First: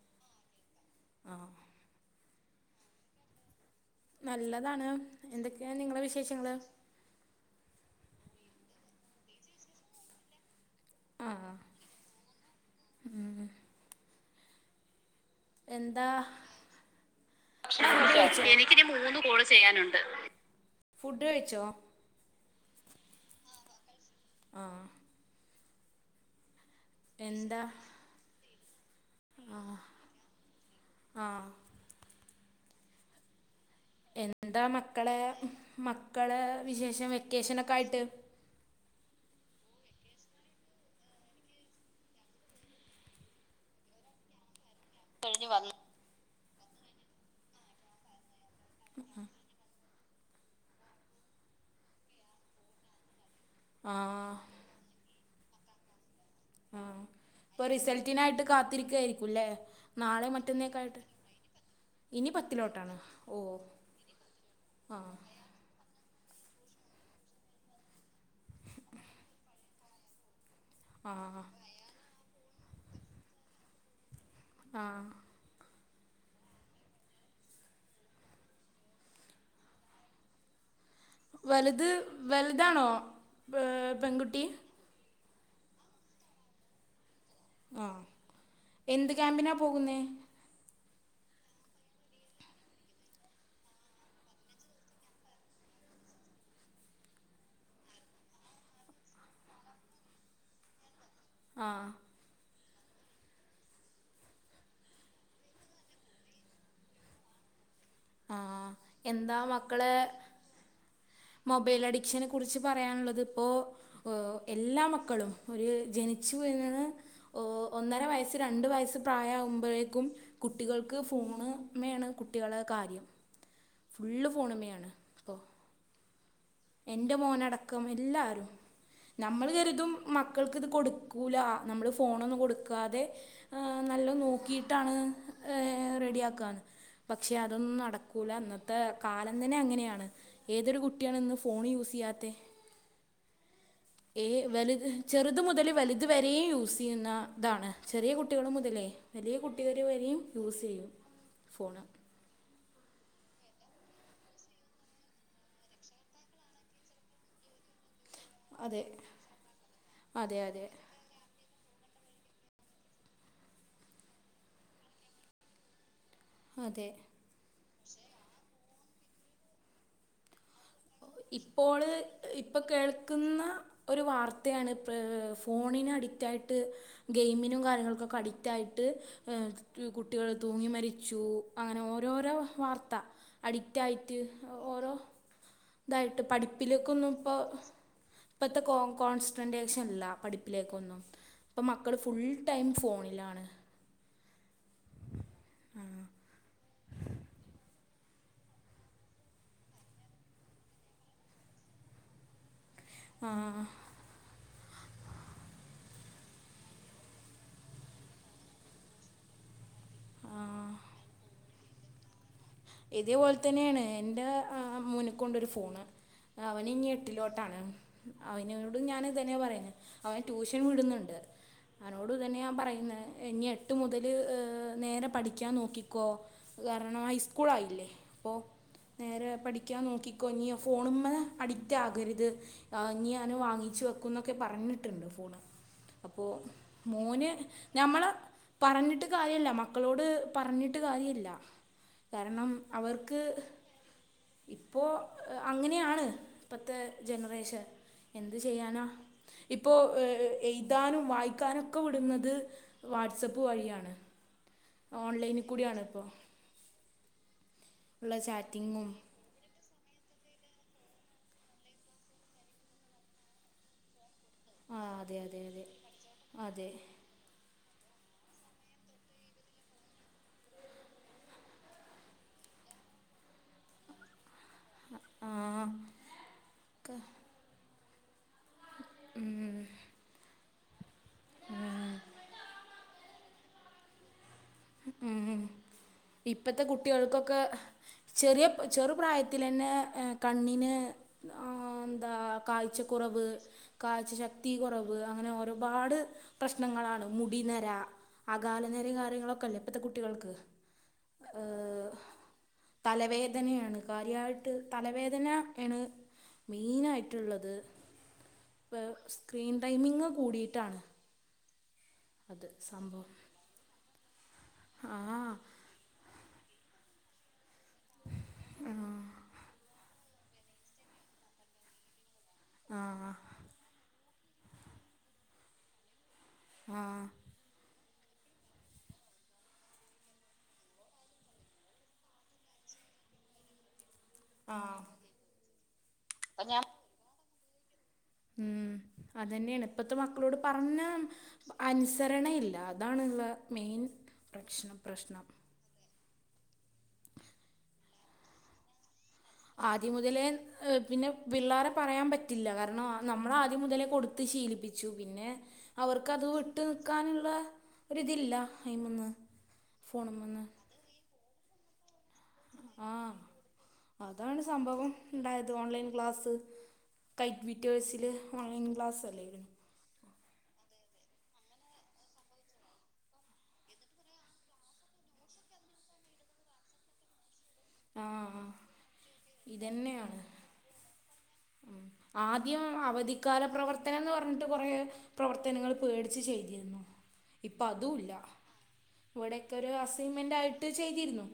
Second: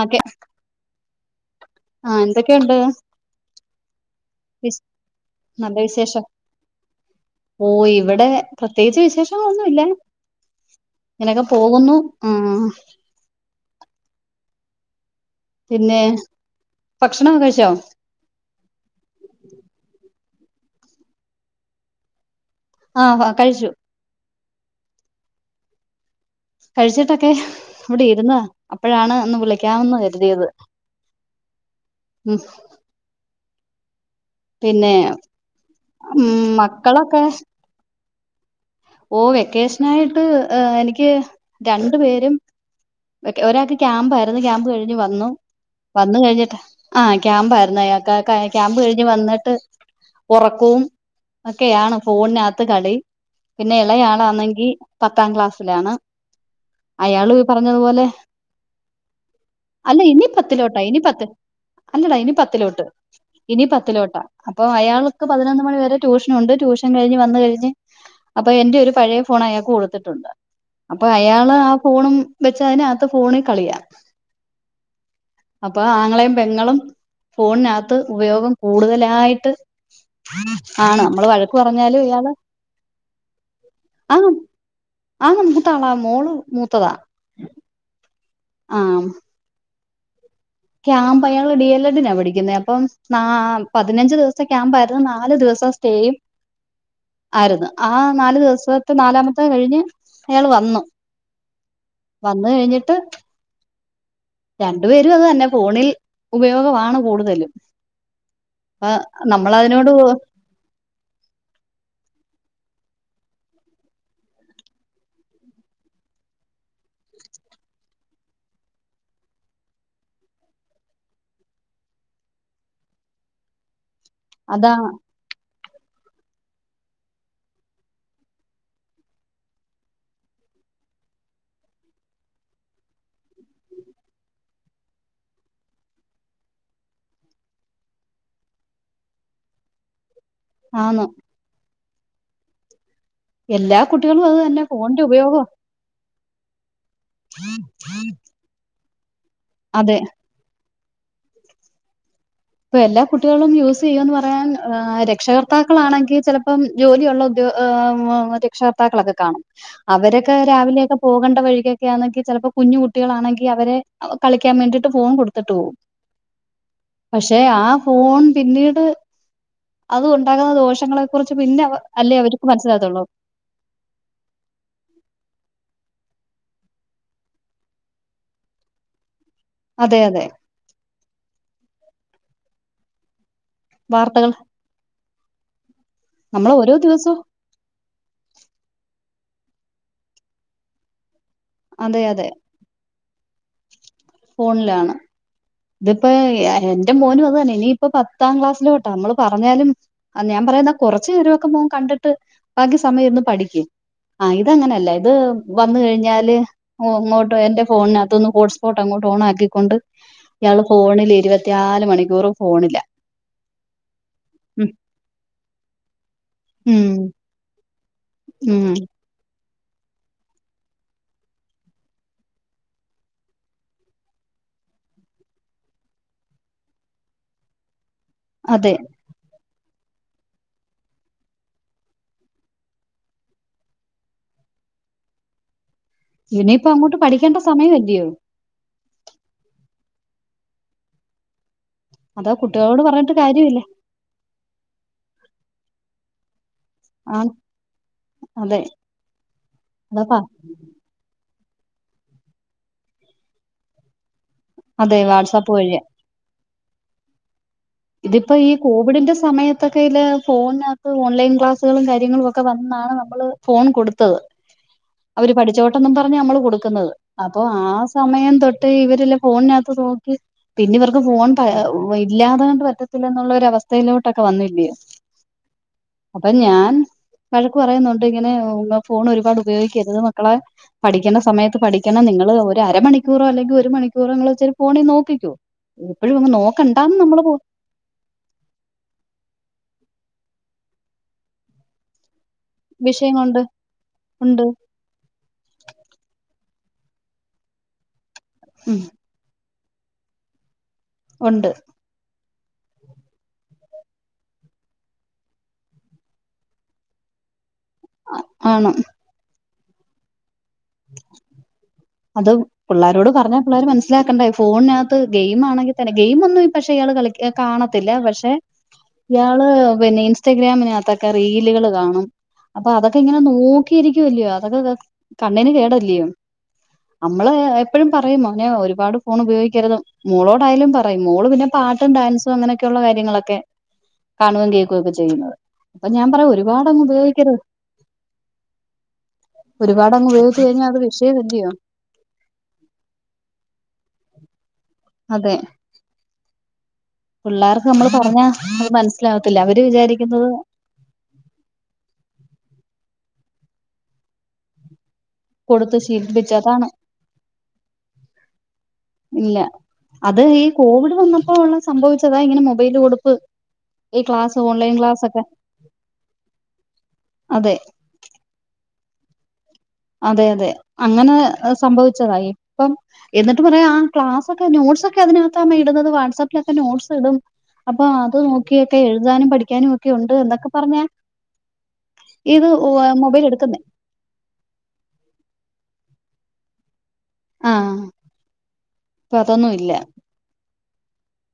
ആക്കെ ആഹ് ആഹ് ന്തൊക്കെണ്ട് നല്ലതാണ് എന്തൊക്കെയാ നല്ല നിങ്ങളെ വിശേഷം വിശേഷങ്ങള് ഓ ഇവടെ പ്രത്യേകിച്ച് വിശേഷങ്ങളൊന്നുല്ല ഇങ്ങനെക്കെ ആഹ് പോകുന്നു ഉം പിന്നെ എന്താ ഭക്ഷണൊക്കെ കഴിച്ചോ [inaudible] ഞ്ഞിക്ക് മൂന്ന് കോള് ചെയ്യാനുണ്ട് ഫുഡ് കഴിച്ചോ ആഹ് കഴിച്ചു ആഹ് കഴിച്ചിട്ടൊക്കെ എന്താ ഇവിടെ ഇരുന്ന് അപ്പഴാണ് ഒന്ന് ആഹ് വിളിക്കാന്ന് കരുതിയത് ആഹ് ഉം എന്താ പിന്നെ മക്കളെ മക്കളെ ഉം വിശേഷം മക്കളൊക്കെ വെക്കേഷനൊക്കെ ആയിട്ട് ഓഹ് വെക്കേഷനായിട്ട് എനിക്ക് രണ്ടു പേരും വെക്ക ഒരാൾക്ക് ക്യാമ്പ് ആരുന്നു ക്യാമ്പ് കഴിഞ്ഞ് വന്നു വന്ന കഴിഞ്ഞിട്ട് ആഹ് ക്യാമ്പായിരുന്നയാക്ക് ക്യാമ്പ് കഴിഞ്ഞ് വന്നിട്ട് ഒറക്കവും ഒക്കെയാണ് ഫോണിനകത്ത് കളി പിന്നെ ആഹ് ഇളയാളാണെങ്കി പത്താം ക്ലാസ്സിലാണ് [unintelligible] ആഹ് അയാള് പ്പൊ പറഞ്ഞതുപോലെ റിസൾട്ടിനായിട്ട് കാത്തിരിക്കയായിരിക്കും അല്ലേ അല്ല ഇനി നാളെ പത്തിലോട്ടാ ഇനി മറ്റന്നേക്കായിട്ട് പത്ത് ഇനി പത്തിലോട്ടാണ് ഓ ത്തിലോട്ട അപ്പൊ ആഹ് അയാൾക്ക് പതിനൊന്ന് മണി വരെ ട്യൂഷനുണ്ട് ട്യൂഷൻ കഴിഞ്ഞ് വന്ന് കഴിഞ്ഞ് അപ്പ എന്റെ ഒരു പഴയ ഫോൺ അയാൾക്ക് കൊടുത്തിട്ടുണ്ട് അപ്പൊ ആഹ് അയാള് ആ ഫോണും വെച്ച അയിനകത്ത് ഫോണ് കളിയാ ആഹ് അപ്പൊ ആങ്ങളെയും പെങ്ങളും ഫോണിനകത്ത് ഉപയോഗം കൂടുതലായിട്ട് ആണ് നമ്മള് വഴക്ക് വലുത് പറഞ്ഞാല ഇയാള് വലുതാണോ ആഹ് പെൺകുട്ടി ആഹ് മൂത്ത ആള മോള് മൂത്തതാ ആഹ് ആ എന്ത് ക്യാമ്പിനാ പോകുന്നേ ക്യാമ്പ് ആയാൾ ഡി എൽ എഡിനാണ് പഠിക്കുന്നത് അപ്പം ന പതിനഞ്ച് ദിവസം ക്യാമ്പായിരുന്നു നാല് ദിവസം സ്റ്റേയും [inaudible] ആയിരുന്നു ആ നാലു ദിവസത്തെ നാലാമത്തെ കഴിഞ്ഞ് അയാൾ വന്നു ആഹ് വന്ന് കഴിഞ്ഞിട്ട് രണ്ടു പേരും അത് തന്നെ ഫോണിൽ ഉപയോഗമാണ് കൂടുതലും ആഹ് അപ്പൊ എന്താ നമ്മളതിനോട് മക്കളെ മൊബൈൽ അഡിക്ഷനെ കുറിച്ച് പറയാനുള്ളത് ഇപ്പോൾ എല്ലാ മക്കളും ഒരു ജനിച്ചു വീഴുന്നത് ഒന്നര വയസ്സ് രണ്ട് വയസ്സ് പ്രായമാവുമ്പോഴേക്കും കുട്ടികൾക്ക് ഫോണ്മേണ് കുട്ടികളെ കാര്യം ഫുള്ള് അതാ ഫോണമ്മയാണ് ഇപ്പോൾ എന്റെ മോനടക്കം എല്ലാരും നമ്മൾ കരുതും മക്കൾക്ക് ഇത് കൊടുക്കൂല നമ്മള് ഫോണൊന്നും കൊടുക്കാതെ ആഹ് നല്ലോ നോക്കിയിട്ടാണ് ഏഹ് റെഡിയ ആക്കന്ന് പക്ഷെ അതൊന്നും നടക്കൂല ഇ ന്നത്തെ കാലം തന്നെ അങ്ങനെയാണ് ഏതൊരു ആന്ന് കുട്ടിയാണ ഇന്ന് ഫോൺ യൂസ് ചെയ്യാത്ത എല്ലാ കുട്ടികളും അത് ഏഹ് തന്നെ വലുത് ഫോണിന്റെ ചെറുത് ഉപയോഗം മുതല് വലു ഇതുവരെയും യൂസ് ചെയ്യുന്ന ഇതാണ് ചെറിയ കുട്ടികൾ മുതലേ വലിയ കുട്ടികർ അതെ വരെയും യൂസ് ചെയ്യും ഫോൺ ഇപ്പൊ എല്ലാ കുട്ടികളും യൂസ് ചെയ്യന്ന് പറയാൻ രക്ഷകർത്താക്കളാണെങ്കിൽ ചിലപ്പം ജോലിയുള്ള അതെ രക്ഷകർത്താക്കളൊക്കെ കാണും അവരക്കൊ അതെ അതെ രാവിലെ പോകേണ്ട വഴിക്കെയാണെങ്കിൽ ചിലപ്പോൾ കുഞ്ഞു കുട്ടികളാണെങ്കിൽ അവരെ കളിക്കാൻ വേണ്ടിയിട്ട് ഫോൺ കൊടുത്തിട്ട് പോകും അതെ പക്ഷെ ആ ഫോൺ പിന്നീട് അത് ഉണ്ടാക്കുന്ന ദോഷം ഇപ്പോള് ഇപ്പൊ കേൾക്കുന്ന ഒരു വാർത്തയാണ് ഇപ്പൊ ഫോണിന് അഡിക്റ്റായിട്ട് ഗെയിമിനും കാര്യങ്ങളക്കൊക്കെ അഡിക്റ്റ് ആയിട്ട് അതെ അതെ കുട്ടികൾ തൂങ്ങി മരിച്ചു അങ്ങനെ ഓരോരോ വാർത്ത അഡിക്റ്റ ആയിട്ട് വാർത്തകൾ ഓരോ ഇതായിട്ട് നമ്മൾ ഓരോ പഠിപ്പിലൊക്ക ഒന്നും ദിവസവും ഇപ്പോ ഇപ്പോഴത്തെ കോ കോൺസെൻട്രേഷൻല്ല പഠിപ്പിലേക്കൊന്നും ഇപ്പം മക്കൾ അതെ ഫുൾ അതെ ടൈം ഫോണിലാണ് ഫോണിലാണ് ഇതിപ്പോ ന്റെ മോനും അതന്നെ ഇനിയിപ്പ പത്താം ക്ലാസ്സിലോട്ട നമ്മള് പറഞ്ഞാലും ആഹ് ഞാൻ പറയുന്നാ കുറച്ചു നേരമൊക്കെ മോൻ കണ്ടിട്ട് ബാക്കി സമയം ഇര്ന്ന് ആ ആ പഠിക്ക് ആഹ് ഇത് അങ്ങനെയല്ല ഇത് വന്ന കഴിഞ്ഞാല് അങ്ങോട്ട് എന്റെ ഫോണിനകത്തൊന്ന് ഹോട്ട്സ്പോട്ട് അങ്ങോട്ട ഓൺ ആക്കിക്കൊണ്ട് ഇയാള് ആ ഫോണില് ഇരുപത്തിയാല് മണിക്കൂറും ഫോണിലാ ഉം കൊണ്ടൊരു ഫോണ് അവന് ഉം ഇനി എട്ടിലോട്ടാണ് ഉം അവനോട് ഞൻ ഇതന്നെ പറയുന്നു അവൻ ട്യൂഷൻ വിടുന്നുണ്ട് അവനോട് തന്നെയ ഞാൻ പറയുന്നെ ഇനി എട്ട് മുതൽ ഹ് നേരെ പഠിക്കാൻ നോക്കിക്കോ കരണം ഹൈസ്കൂളായില്ലേ പ്പോ അതെ നേരെ പഠിക്കാൻ നോക്കിക്കോ ഇഞ്ഞി ഫോണുമ്മ അഡിക്റ്റ് ആകര്ത് ആ ഇഞ്ഞിയാൻ വാങ്ങിച്ചു വെക്കു ന്നൊക്കെ പറഞ്ഞിട്ടുണ്ട് ഫോണ് അപ്പോ ഇനിയിപ്പ അങ്ങോട്ട് മോന് പഠിക്കേണ്ട സമയമല്ലയോ നമ്മള് പറഞ്ഞിട്ട് കാര്യല്ല മക്കളോട് പറഞ്ഞിട്ട് കാര്യല്ല അതാ കാരണം കുട്ടികളോട് പറഞ്ഞിട്ട് അവർക്ക് കാര്യമില്ല ഇപ്പോ അങ്ങനെയാണ് ഇപ്പത്തെ ആണ് ജനറേഷൻ എന്ത് അതെ ചെയ്യാനാ ഇപ്പോ അതാപ്പ ഹ് എഴ്താനും വായിക്കാനും ക്ക വിടുന്നത് വാട്സപ്പ് വഴിയാണ് അതെ ഓൺലൈനിൽ വാട്സാപ്പ് വഴിയ കൂടിയാണ് ഇപ്പോൾ ഉള്ള ഇതിപ്പോ ഈ ചാറ്റിങ്ങും കോവിഡിന്റെ സ സമയത്തൊക്കയ്‌ല് ഫോൺണകത്ത് ഓൺലൈൻ ക്ലാസ്സുകളും കാര്യങ്ങളും ഒക്കെ വന്നാണ് നമ്മള് ഫോൺ കൊടുത്തത് ആ അതെ അവര് അതെ അതെ പഠിച്ചോട്ടുന്നും പറഞ്ഞ അമ്മള് അതെ കൊടുക്കുന്നത് അപ്പൊ ആ സമയം തൊട്ടേ ഇവരെല്ലം ഫോൺനകത്ത് നോക്കി പിന്നെ ഇവർക്ക് ഫോൺ പ ഇല്ലാദങ്ങട്ട് പറ്റത്തില്ലന്നുള്ള ഒരവസ്ഥയിലോട്ടൊക്കെ വന്നില്ല്യോ ആഹ് ആഹ് അപ്പം ഞാൻ വഴക്ക് പറയുന്നുണ്ട് ഇങ്ങനെ ഹ് ഫോൺ ഒരുപാട് ഉപയോഗിക്കരുത് മക്കളെ പഠിക്കണ്ടസമയത്ത് പഠിക്കണം നിങ്ങൾ ഒരു അരമണിക്കൂറോ അല്ലെങ്കി ഒരു മണിക്കൂറോങ്ങള്ച്ചിരി ഫോണി നോക്കിക്കോ ഉം എപ്പോഴും അങ്ങ് ഇപ്പത്തെ നോക്കണ്ടാന്ന് നമ്മള് പോ കുട്ടികൾക്കൊക്കെ ചെറിയ ചെറുപ്രായത്തിലന്നെ കണ്ണിന് ആഹ് ന്താ വിഷയം കാഴ്ചക്കുറവ് കൊണ്ട് കാഴ്ച ഉണ്ട് ശക്തി കുറവ് വ് അങ്ങനെ ഒരുപാട് പ്രശ്നങ്ങളാണ് മുടിനര അകാലനെരിം കാര്യങ്ങളൊ ക്കല്ലെ ഇപ്പത്തെ കുട്ടികൾക്ക് ഉണ്ട് ആഹ് തലവേദനിയാണ് കാര്യയിട്ട് തലവേദന ഏണ് മെയിനായ്‌ട്ട്ള്ളത് ആണ് പ്പ സ്ക്രീൻ ടൈമിങ് കൂടിയിട്ടാണ് അത് പിള്ളാരോട് പറഞ്ഞാ പിള്ളേര് മനസ്സ്ലാക്കണ്ടേ ഫോൺനകത്ത് ആ ഗെയിം ആണെങ്കി ക്കെണ് ഗെയിം ഒന്നും പക്ഷെ ഇയാള് കളി കാണത്തില്ല പക്ഷെ യാ യാള് പിന്ന ഇൻസ്റ്റഗ്രാമിനകത്തൊക്കേ റീലുകള് കാണും അപ്പോ ആ അതൊക്കങ്ങനെ നോ ക്കിരിക്കുവല്ലയോ അതൊക്കെ ക് കണ്ണിന് കേടല്ലയോ ആ അമ്മള് എ പ്പഴും പറയും മോനേ ഒരുപാട് ഫോണ് ഉപയോഗിക്കരുത് മോളോടായാലും പറയും മോള് പിന്നെ പാട്ടും ഡാൻസും അങ്ങനൊക്കെയുള്ള കാര്യങ്ങളൊക്കെ കാണോം ആഹ് കേകൊക്കേ ചെയ്യുന്നത് അപ്പൊ ഞാൻ പറയും ഒരുപാടങ്ങ് ഉപയോഗിക്കരുത് മ്മ്ഹ് അതന്നെണ് ഇപ്പത്തെ ഒരുപാടങ്ങ് മക്കളോട് ഉപയോഗിച്ച് കഴിഞ്ഞാൽ അത് പറഞാ വിഷയമല്ലയോ അന്സരണയില്ലാ താണ്ള്ള മെയിൻ പ്രശ്നം പ്രശ്നം അതെ പിള്ളാർക്ക് നമ്മള് പറഞ്ഞാ അത് മനസ്സിലാവത്തില്ല അ ആദ്യം മുതലേ ഹ് പിന്നെ പിള്ളാരെ പറയാ പറ്റില്ല കാരണം നമ്മളാദ്യം മുതലേ കൊടുത്ത് ശീലിപ്പിച്ചു പിന്നെ കൊടുത്ത് അവർക്ക് അത് ശീലിപ്പിച്ച് വിട്ട് അതാണ് നിക്കാനുള്ള ഒരിതില്ല അയ്മന്ന് ഇല്ല അത് ഈ കോവിഡ് വന്നപ്പോ ഉള്ള സംഭവിച്ചതാ ഇങ്ങനെ മൊബൈല് കൊടുപ്പ് ആഹ് ഈ ക്ലാസ് അതാണ് ഓൺലൈൻ സംഭവം ക്ലാസ് ഒക്കെ ണ്ടായത് ഓൺലൈൻ ക്ലാസ് അതെ കൈറ്റ് വിറ്റേഴ്സില് ഓൺലെയിൻ ക്ലാസ്സല്ലേഞോ അതെ അതെ അങ്ങനെ സംഭവിച്ചതാ ഇപ്പം എന്നിട്ട് പറയാ ആഹ് ക്ലാസൊക്കെ നോട്സൊക്കെ അതിനകത്താമ്മെ ഇടുന്നത് വാട്സപ്പിലൊക്കെ നോട്സ് ഇടും അപ്പൊ അത് ആഹ് നോക്കിയക്കെ എഴുതാനും പഠിക്കാനും ഒക്കെ ഉണ്ട് ഇതന്നെയാണ് എന്തൊക്കെ പറഞ്ഞാ ഇത് ഉഹ മൊബൈലടുക്കുന്നേ ട്ടേന്ന് പർഞ്ഞിട്ട് കൊറേ പ്രവർത്തനങ്ങള് പേട്ച്ച് ചെയ്തിന്നു. ആഹ് ഇപ്പതുല്ല ഇപ്പൊ അതൊന്നും ഇവടെക്കൊരു ഇല്ല. അസൈൻമെൻ്റായിട്ട് ചെയ്തിരുന്നു.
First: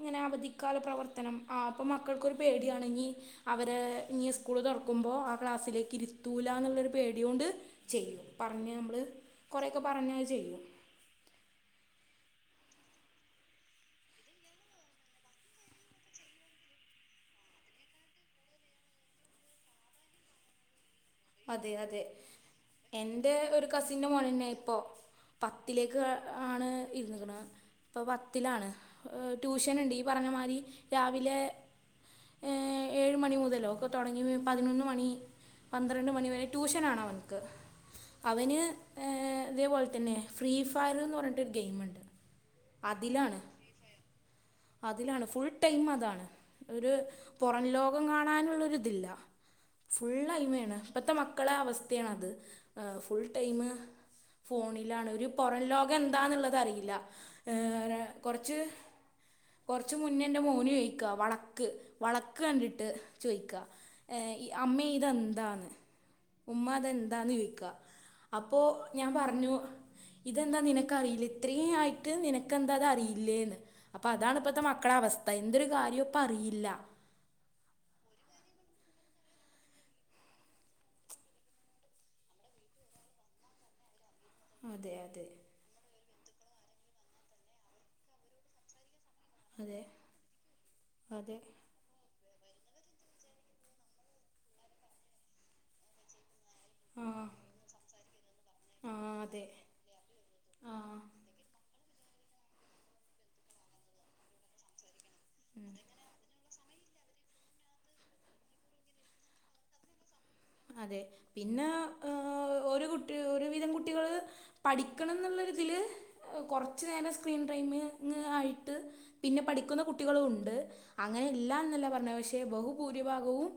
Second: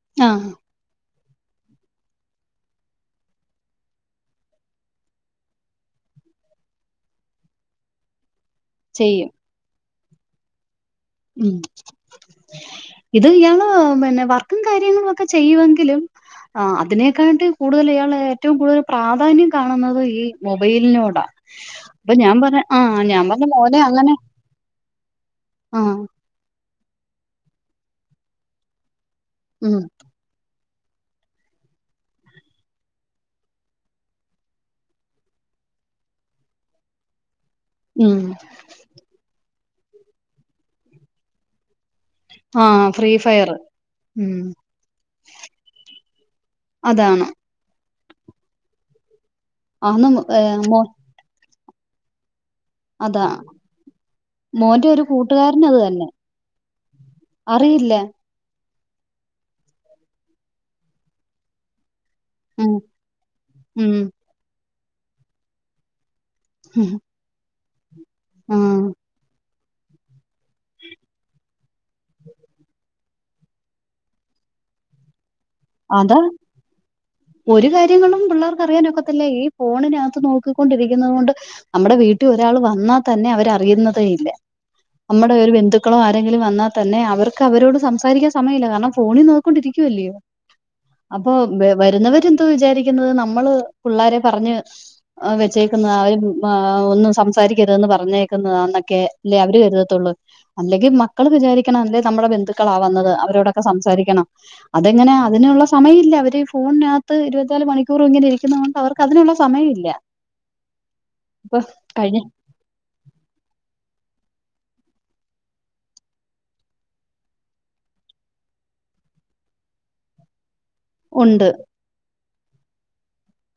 ഇങ്ങനെ ആഹ് അവധിക്കാല പ്രവർത്തനം ആഹ് അപ്പം മക്കൾക്കൊരു പേട്യാണ് ഞ് അവരെ ഇഞ് സ്കൂള് തൊർക്കുമ്പോ ആ ക്ലാസ്സിലേക്ക് ഇരുത്തൂലാന്ന്ള്ളൊരു പേട്യോണ്ട് ചെയ്യും പറഞ്ഞാ അമ്മള് ചെയ്യും. കൊറേ ഒക്കെ പറഞ്ഞാ അത് ചെയ്യും. ഉം ഇത് [unintelligible] തന്നെ വർക്കും കാര്യങ്ങളൊക്കെ ചെയ്യും ങ്കിലും ആഹ് അതിനേക്കാട്ടി കൂടുതല് ഇയാള് ഏറ്റവും കൂടുതൽ പ്രാധാന്യം കാണുന്നത് ഈ മൊബൈൽനോടാ അതെ അതെ എന്റെ പറഞ്ഞ് ഒരു മോനെ കസിൻൻ്റെ അങ്ങനെ മോനെന്നെ ഇപ്പോ ആഹ് പത്തിലേക്ക് ആണ് ഇര്ന്ന്ക്ക്ണ് ഇപ്പൊ പത്തിലാണ്. ഏഹ് ഉം ട്യൂഷന്ണ്ട് ഈ പർഞ്ഞ മാരി രാവിലെ ഏഹ് ഏഴ് മണി മുതലൊക്കെ തൊടങ്ങ് ണെ പതിനൊന്ന് മണി പന്ത്രണ്ട് മണിവരെ ട്യൂഷനാണ് അവൻക്ക് ഉം അവന് ഏഹ് ഇത് അതേപോല് തെന്നെ ഫ്രീ ഫയർന്ന് പർഞ്ഞിട്ടൊരു ഗെയിമ്ണ്ട് ആഹ് ഫ്രീ ഫയറ് ഉം അതിലാണ് ഫുൾ ടൈം അതാണ് ഒര് അതാണ് പൊറം ലോകം കാണാന്ള്ളൊര് ഇതില്ല അന്ന് ഫോണാണ് ഏഹ് എ മോ ഇപ്പത്തെ മക്കളെ അവസ്‌ഥേണത് ഏഹ് ഫുൾ അതാ ടൈമ് മോന്റെ ഒരു ഫോണിലാണ് ഒര് പൊറം കൂട്ടുകാരന് അത് ലോകം തന്നെ എന്താന്ന്ള്ളത് അറിയില്ല അറിയില്ല ഏഹ് കൊറച്ച് കൊറച്ച് മുന്നെന്റെ മോന് ചോയിക്ക വളക്ക് വള ക്ക് ഉം കണ്ടിട്ട് ചോയിക്ക ഉം ഏഹ് ഇ അമ്മേ ഇതെന്താന്ന് ഉമ്മ ഉം അതെന്താന്ന് ചോയിക്കാ ആ. അപ്പൊ ഞാൻ പർഞ്ഞു ഇതെന്താ നിനക്കറിയില്ലേ ഇത്രേ ആയിട്ട് നിനക്കെന്താ അതറിയില്ലേന്ന് അപ്പതാണ് ഇപ്പത്തെ മക്കളവസ്ഥ എന്തൊരു കാര്യോം അതാ പ്പറിയില്ല ഒരു കാര്യവും ഈ പിള്ളേർക്കറിയാനൊക്കത്തില്ല ഈ ഫോണിനകത്ത് നോക്കിക്കൊണ്ടിരിക്കുന്നത് കൊണ്ട് നമ്മടെ വീട്ടി ഒരാള് വന്നാ തന്നെ അവരറിയുന്നതേ ഇല്ല അതെ അതെ നമ്മടെ ഒരു ബന്ധു ക്കളാരെങ്കിലും വന്നാ തന്നെ അവര്ക്ക് അവരോട് സംസാരിക്കാൻ സമയല്ല കാരണം ഫോണില് അതെ കൊണ്ടിരിക്കുവല്ലയോ അപ്പൊ അതെ [unintelligible] വര്ന്നവരെന്ത് വിചാരിക്കുന്നത് നമ്മള് പിള്ളാരെ പറഞ്ഞ് എഹ് വെച്ചേക്കുന്ന ആ ഒര് ആഹ് ആ ഒന്നും സംസാരിക്കരുതന്ന് ആ പറഞ്ഞേക്കുന്നന്നൊക്കെ ല്ലേ അതെ അവര് കരുതത്തൊള്ളൂ അല്ലെങ്കി ആ മ ക്കള് വിചാരിക്കണം അല്ലേ നമ്മടെ ബന്ധുക്കളാ വന്നത് അവരോടൊക്കെ സംസാരിക്കണം അതെങ്ങനെ അതിനുള്ള സമയല്ല അവര് ഫോണിനകത്ത് ഇരുപത്തിനാല് മണിക്കൂർ ഇങ്ങനെ ഇരിക്കുന്ന കൊണ്ട് അവർക്ക് അതിനുള്ള സമയമില്ല അതെ പിന്നെ ആഹ് ഒരു കുട്ടി ഒരു വിധം കുട്ടികള് പഠിക്കണം ന്ന്ള്ളൊരിതില് കൊറച്ചു നേരം സ്ക്രീൻ ടൈംമ് ഇങ്ങനായിട്ട് പിന്നെ പഠിക്കുന്ന കുട്ടികളുണ്ട്. ഉണ്ട് അങ്ങനെല്ല ന്നല്ല പർഞ്ഞെ പക്ഷേ ബഹുഭൂരിഭാഗവും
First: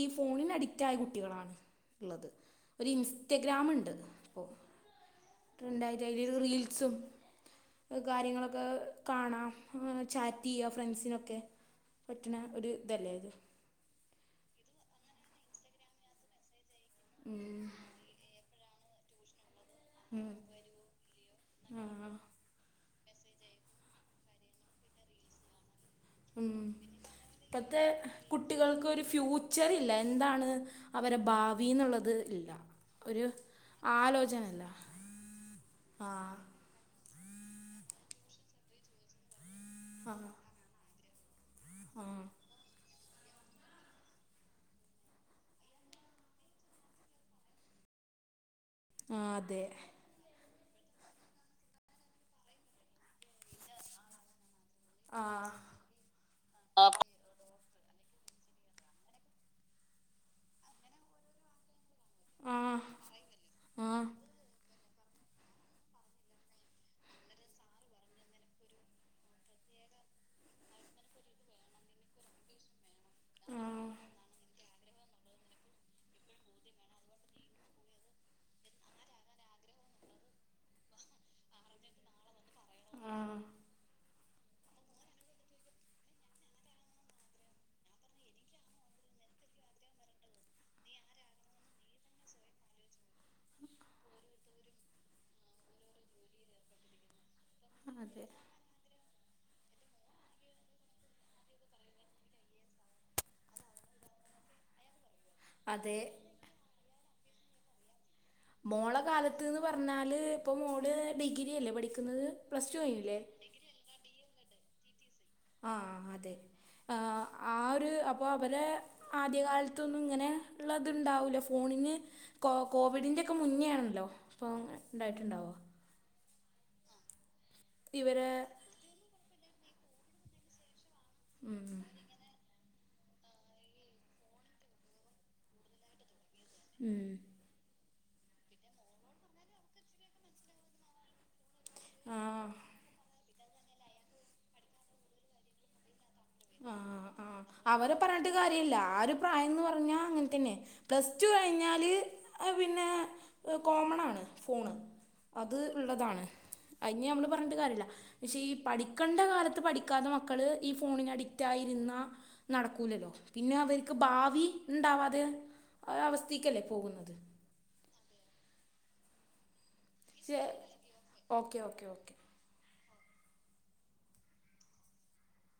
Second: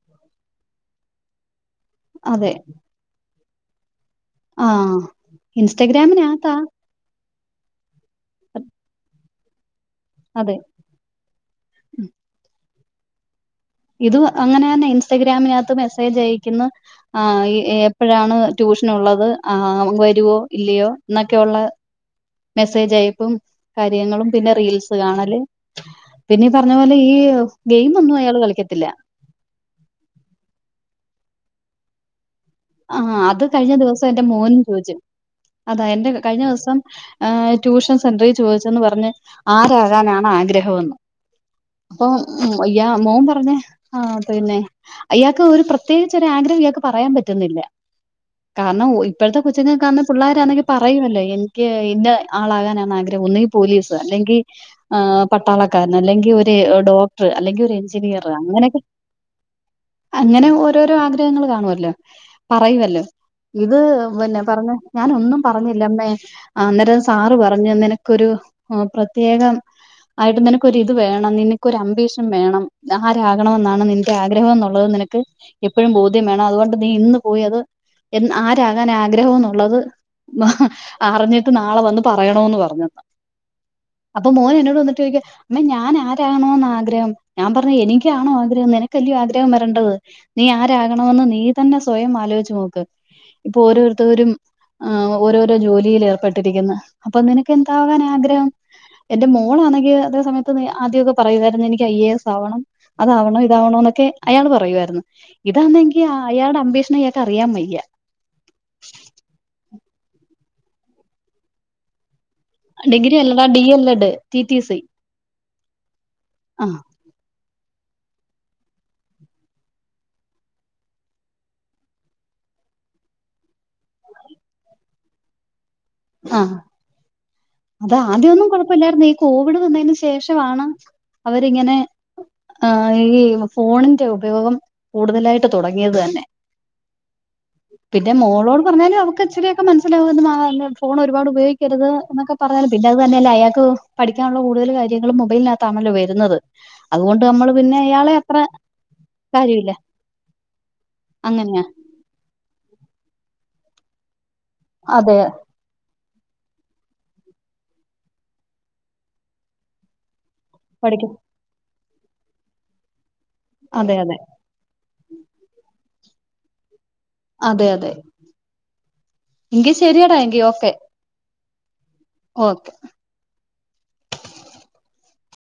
ഈ ഫോണിന് അഡിക്റ്റായ കു ട്ട്യെളാണ് ഉള്ളത് അതെ ഒരു ഇൻസ്റ്റഗ്രാമ്ണ്ട് പ്പോ ആഹ് പ്പൊണ്ടായിട്ട് അയ്‌ലൊരു ഇൻസ്റ്റഗ്രാമിനകത്താ റീൽസും കാര്യങ്ങളൊക്കെ കാണാം ഇങ്ങനെ അതെ ചാറ്റെയ്യാം ഫ്രണ്ട്സിനൊക്കെ പറ്റ്ണ ഒര് ഇതല്ലേ [unintelligible] ഇതും അങ്ങനെന്നെ ഇൻസ്റ്റഗ്രാമിനകത്ത് മെസ്സേജയക്കുന്നു ആഹ് ഇ ഉം. എ പ്പഴാണ് ട്യൂഷനുള്ളത് ആഹ് ഉം. വെരോ ഇല്ലയോ ന്നക്കെള്ള ആ മെസ്സേജയക്കും കാര്യങ്ങളും പിന്നെ റീൽസ് കാണാലും പിന്നെ ഈ ഉം പറഞ്ഞ പോലെ ഈ ഗെയിം ഒന്നും അയാൾ കളിക്കത്തില്ല ചെറയില്ല എന്താണ് അവരെ ഭാവി എന്നുള്ളത് ഇല്ല ആഹ് ഒരു അത് കഴിഞ്ഞ ദിവസം എന്റെ മോനും ആലോചനല്ല ചോദിച്ചു അതാ എന്റെ ആ കഴിഞ്ഞ ദിവസം ആഹ് ട്യൂഷൻ സെന്ററിൽ ചോദിച്ചന്ന് പറഞ്ഞ് ആരാകാനാണ് ആഗ്രാഹം എന്ന് ആ അപ്പം അയ്യ മോൻ പറഞ്ഞേ ആ പിന്നെ അയാക്ക് ഒരു പ്രത്യേകിച്ച് ഒരു ആഗ്രഹം ഇയാൾക്ക് പറയാൻ പറ്റും പറ്റുന്നില്ല കാരണം ആ ഇപ്പോഴത്തെ അതെ കൊച്ചുങ്ങൾക്കതൊന്നും പിള്ളോരണെങ്കിൽ പറയുമല്ലോ എനിക്ക് ഇന്ന ആളാകാനാണ് ആഗ്രഹം ഒന്നുകിൽ പോലീസ് അല്ലെങ്കിൽ ആ പട്ടാളക്കാരൻ അല്ലെങ്കിൽ ഒരു ആ ഡോക്ടർ അല്ലെങ്കിൽ ഒരു എഞ്ചിനീയർ അങ്ങനെയൊക്കെ അങ്ങനെ ഓരോരോ ആഗ്രഹങ്ങൾ കാണുവല്ലോ ആ പറയുവല്ലോ ഇത് ആ പിന്നെ പറഞ്ഞ ഞാനൊന്നും പറഞ്ഞില്ലമ്മേ അന്നേരം സാറ് പറഞ്ഞു നിനക്കൊരു പ്രത്യേകം ആയിട്ട് നിനക്കൊരു ഇത് വേണം നിനക്ക് അംമ്പീഷൻ വേണം ആരാകണമെന്നാണ് നിന്റെ ആഗ്രഹം എന്നുള്ളത് നിനക്ക് എപ്പോഴും ബോധ്യം വേണം അതുകൊണ്ട് അപ്പൊ നീ ഇന്ന് പോയത് ആരാകാൻ ആഗ്രഹംന്നുള്ളത് അറിഞ്ഞിട്ട് നാളെ വന്ന് പറയണന്ന് പറഞ്ഞെന്ന് അപ്പൊ മോന് എന്നോട് വന്നിട്ട് ചോദിക്ക അമ്മെ ഞാനാരാകണോന്നാഗ്രഹം ഞാൻ പർഞ്ഞ് എനിക്കാണോ ആഗ്രഹം നാനക്കല്ല്യോ ആഗ്രഹം വരണ്ടത് നീ ആരാകണോന്ന് നീ തന്നെ സ്വയം ആലോച്ചോക്ക് ഇപ്പൊരോര്ത്തരും ആഹ് ഓരോരോ ജോലീയിൽ ഏർപ്പെട്ടിരിക്കിന്ന് അപ്പൊ നിനക്ക് എന്താകാനാഗ്രഹം എന്റെ മോളാന്നെങ്കി അതേ സമയ്ത്ത് ആദ്യൊക്കെ പറയുവാര്ന്ന് എനിക്ക് ഐ എ എസ് ആവണം അതാവണോ ഇതാവണോന്നൊക്കെ അയാള് പറയുവാര്ന്നു അതെ ഇതാന്നെങ്കി അയാടെ അമ്പീഷ്നായാക്ക് അറിയാൻ വയ്യ മോളകാലത്ത്ന്ന് പർഞ്ഞാല് ഇപ്പൊ മോള് ഡിഗിരിയല്ലേ പഠിക്കുന്നത് പ്ലസ് ടു ഡിഗ്രി കഴിഞ്ഞില്ലേ അല്ലടാ D El Ed T T C ആഹ് അതെ ആഹ് ആഹ് ഒരു അപ്പൊ അവരെ ആദ്യകാലത്തൊന്നും ഇങ്ങനെ ഇള്ളതിണ്ടാവുല ഫോണിങ്ങ് കോ കോവിഡിന്റെ ഒക്കെ മുന്നേണല്ലോ പൊ ഇണ്ടായ്ട്ടിണ്ടാവാ ആഹ് ഇവരെ അതാദ്യൊന്നും കൊഴ് പല്ലർനേ ഈ കോവിഡ് വന്നേന് ശേഷവാണ് അവരിങ്ങനെ ഉം, ആഹ് ഈ ഫോണിന്റെ ഉപയോഗം കൂടുതലായിട്ട് തുടങ്ങിയതെന്നെ ഉം പിന്നെ മോളോട് പറഞ്ഞാലും അവക്ക് ഇച്ചിരിയൊക്കെ മൻസ്സിലാവ്ന്നുണ്ട് [unintelligible] ഫോൺ ഒരുപാട് ഉപയോഗിക്കര്ത് ന്നൊക്കെ ആ പറയാറില്ലെ അത് തന്നെയല്ല അയാക്ക് പഠിക്കാള്ള കൂട്തൽ കാര്യങ്ങളും മൊബൈൽനാത്താന്നല്ലോ വര്ന്നത് ആഹ് അതുകൊണ്ട് ആഹ് നമ്മള് പിന്നെ അവരെ ഇയാളെ പർഞ്ഞിട്ട് അത്ര കാര്യല്ല ആഹ് ഒരു പ്രായംന്ന് കാര്യമില്ല പർഞ്ഞാ അങ്ങെനെ തന്നെ പ്ലസ് ടു അങ്ങനെയാ കഴ്ഞ്ഞാല് അഹ് പിന്നെ എഹ് കോമണാണ് ഫോണ് അതെ അത് ഇള്ളതാണ് അയിഞ്ഞ് ഞമ്മള് പർഞ്ഞിട്ട് കാര്യല്ല പക്ഷെ ഈ പഠിക്കണ്ട കാലത്ത് പഠിക്കാത്ത മക്കള് ഈ പഠിക്കും ഫോണിന് അഡിക്റ്റായിര്ന്നാ നടക്കൂലല്ലോ പിന്നെ അവര്ക്ക് അതെ അതെ ഭാവി ഇണ്ടാവാതെ അവസ്ഥീക്കല്ലേ പോകുന്നത് അതെ അതെ എങ്കി ശരിയടാ എങ്കി okay okay okay okay okay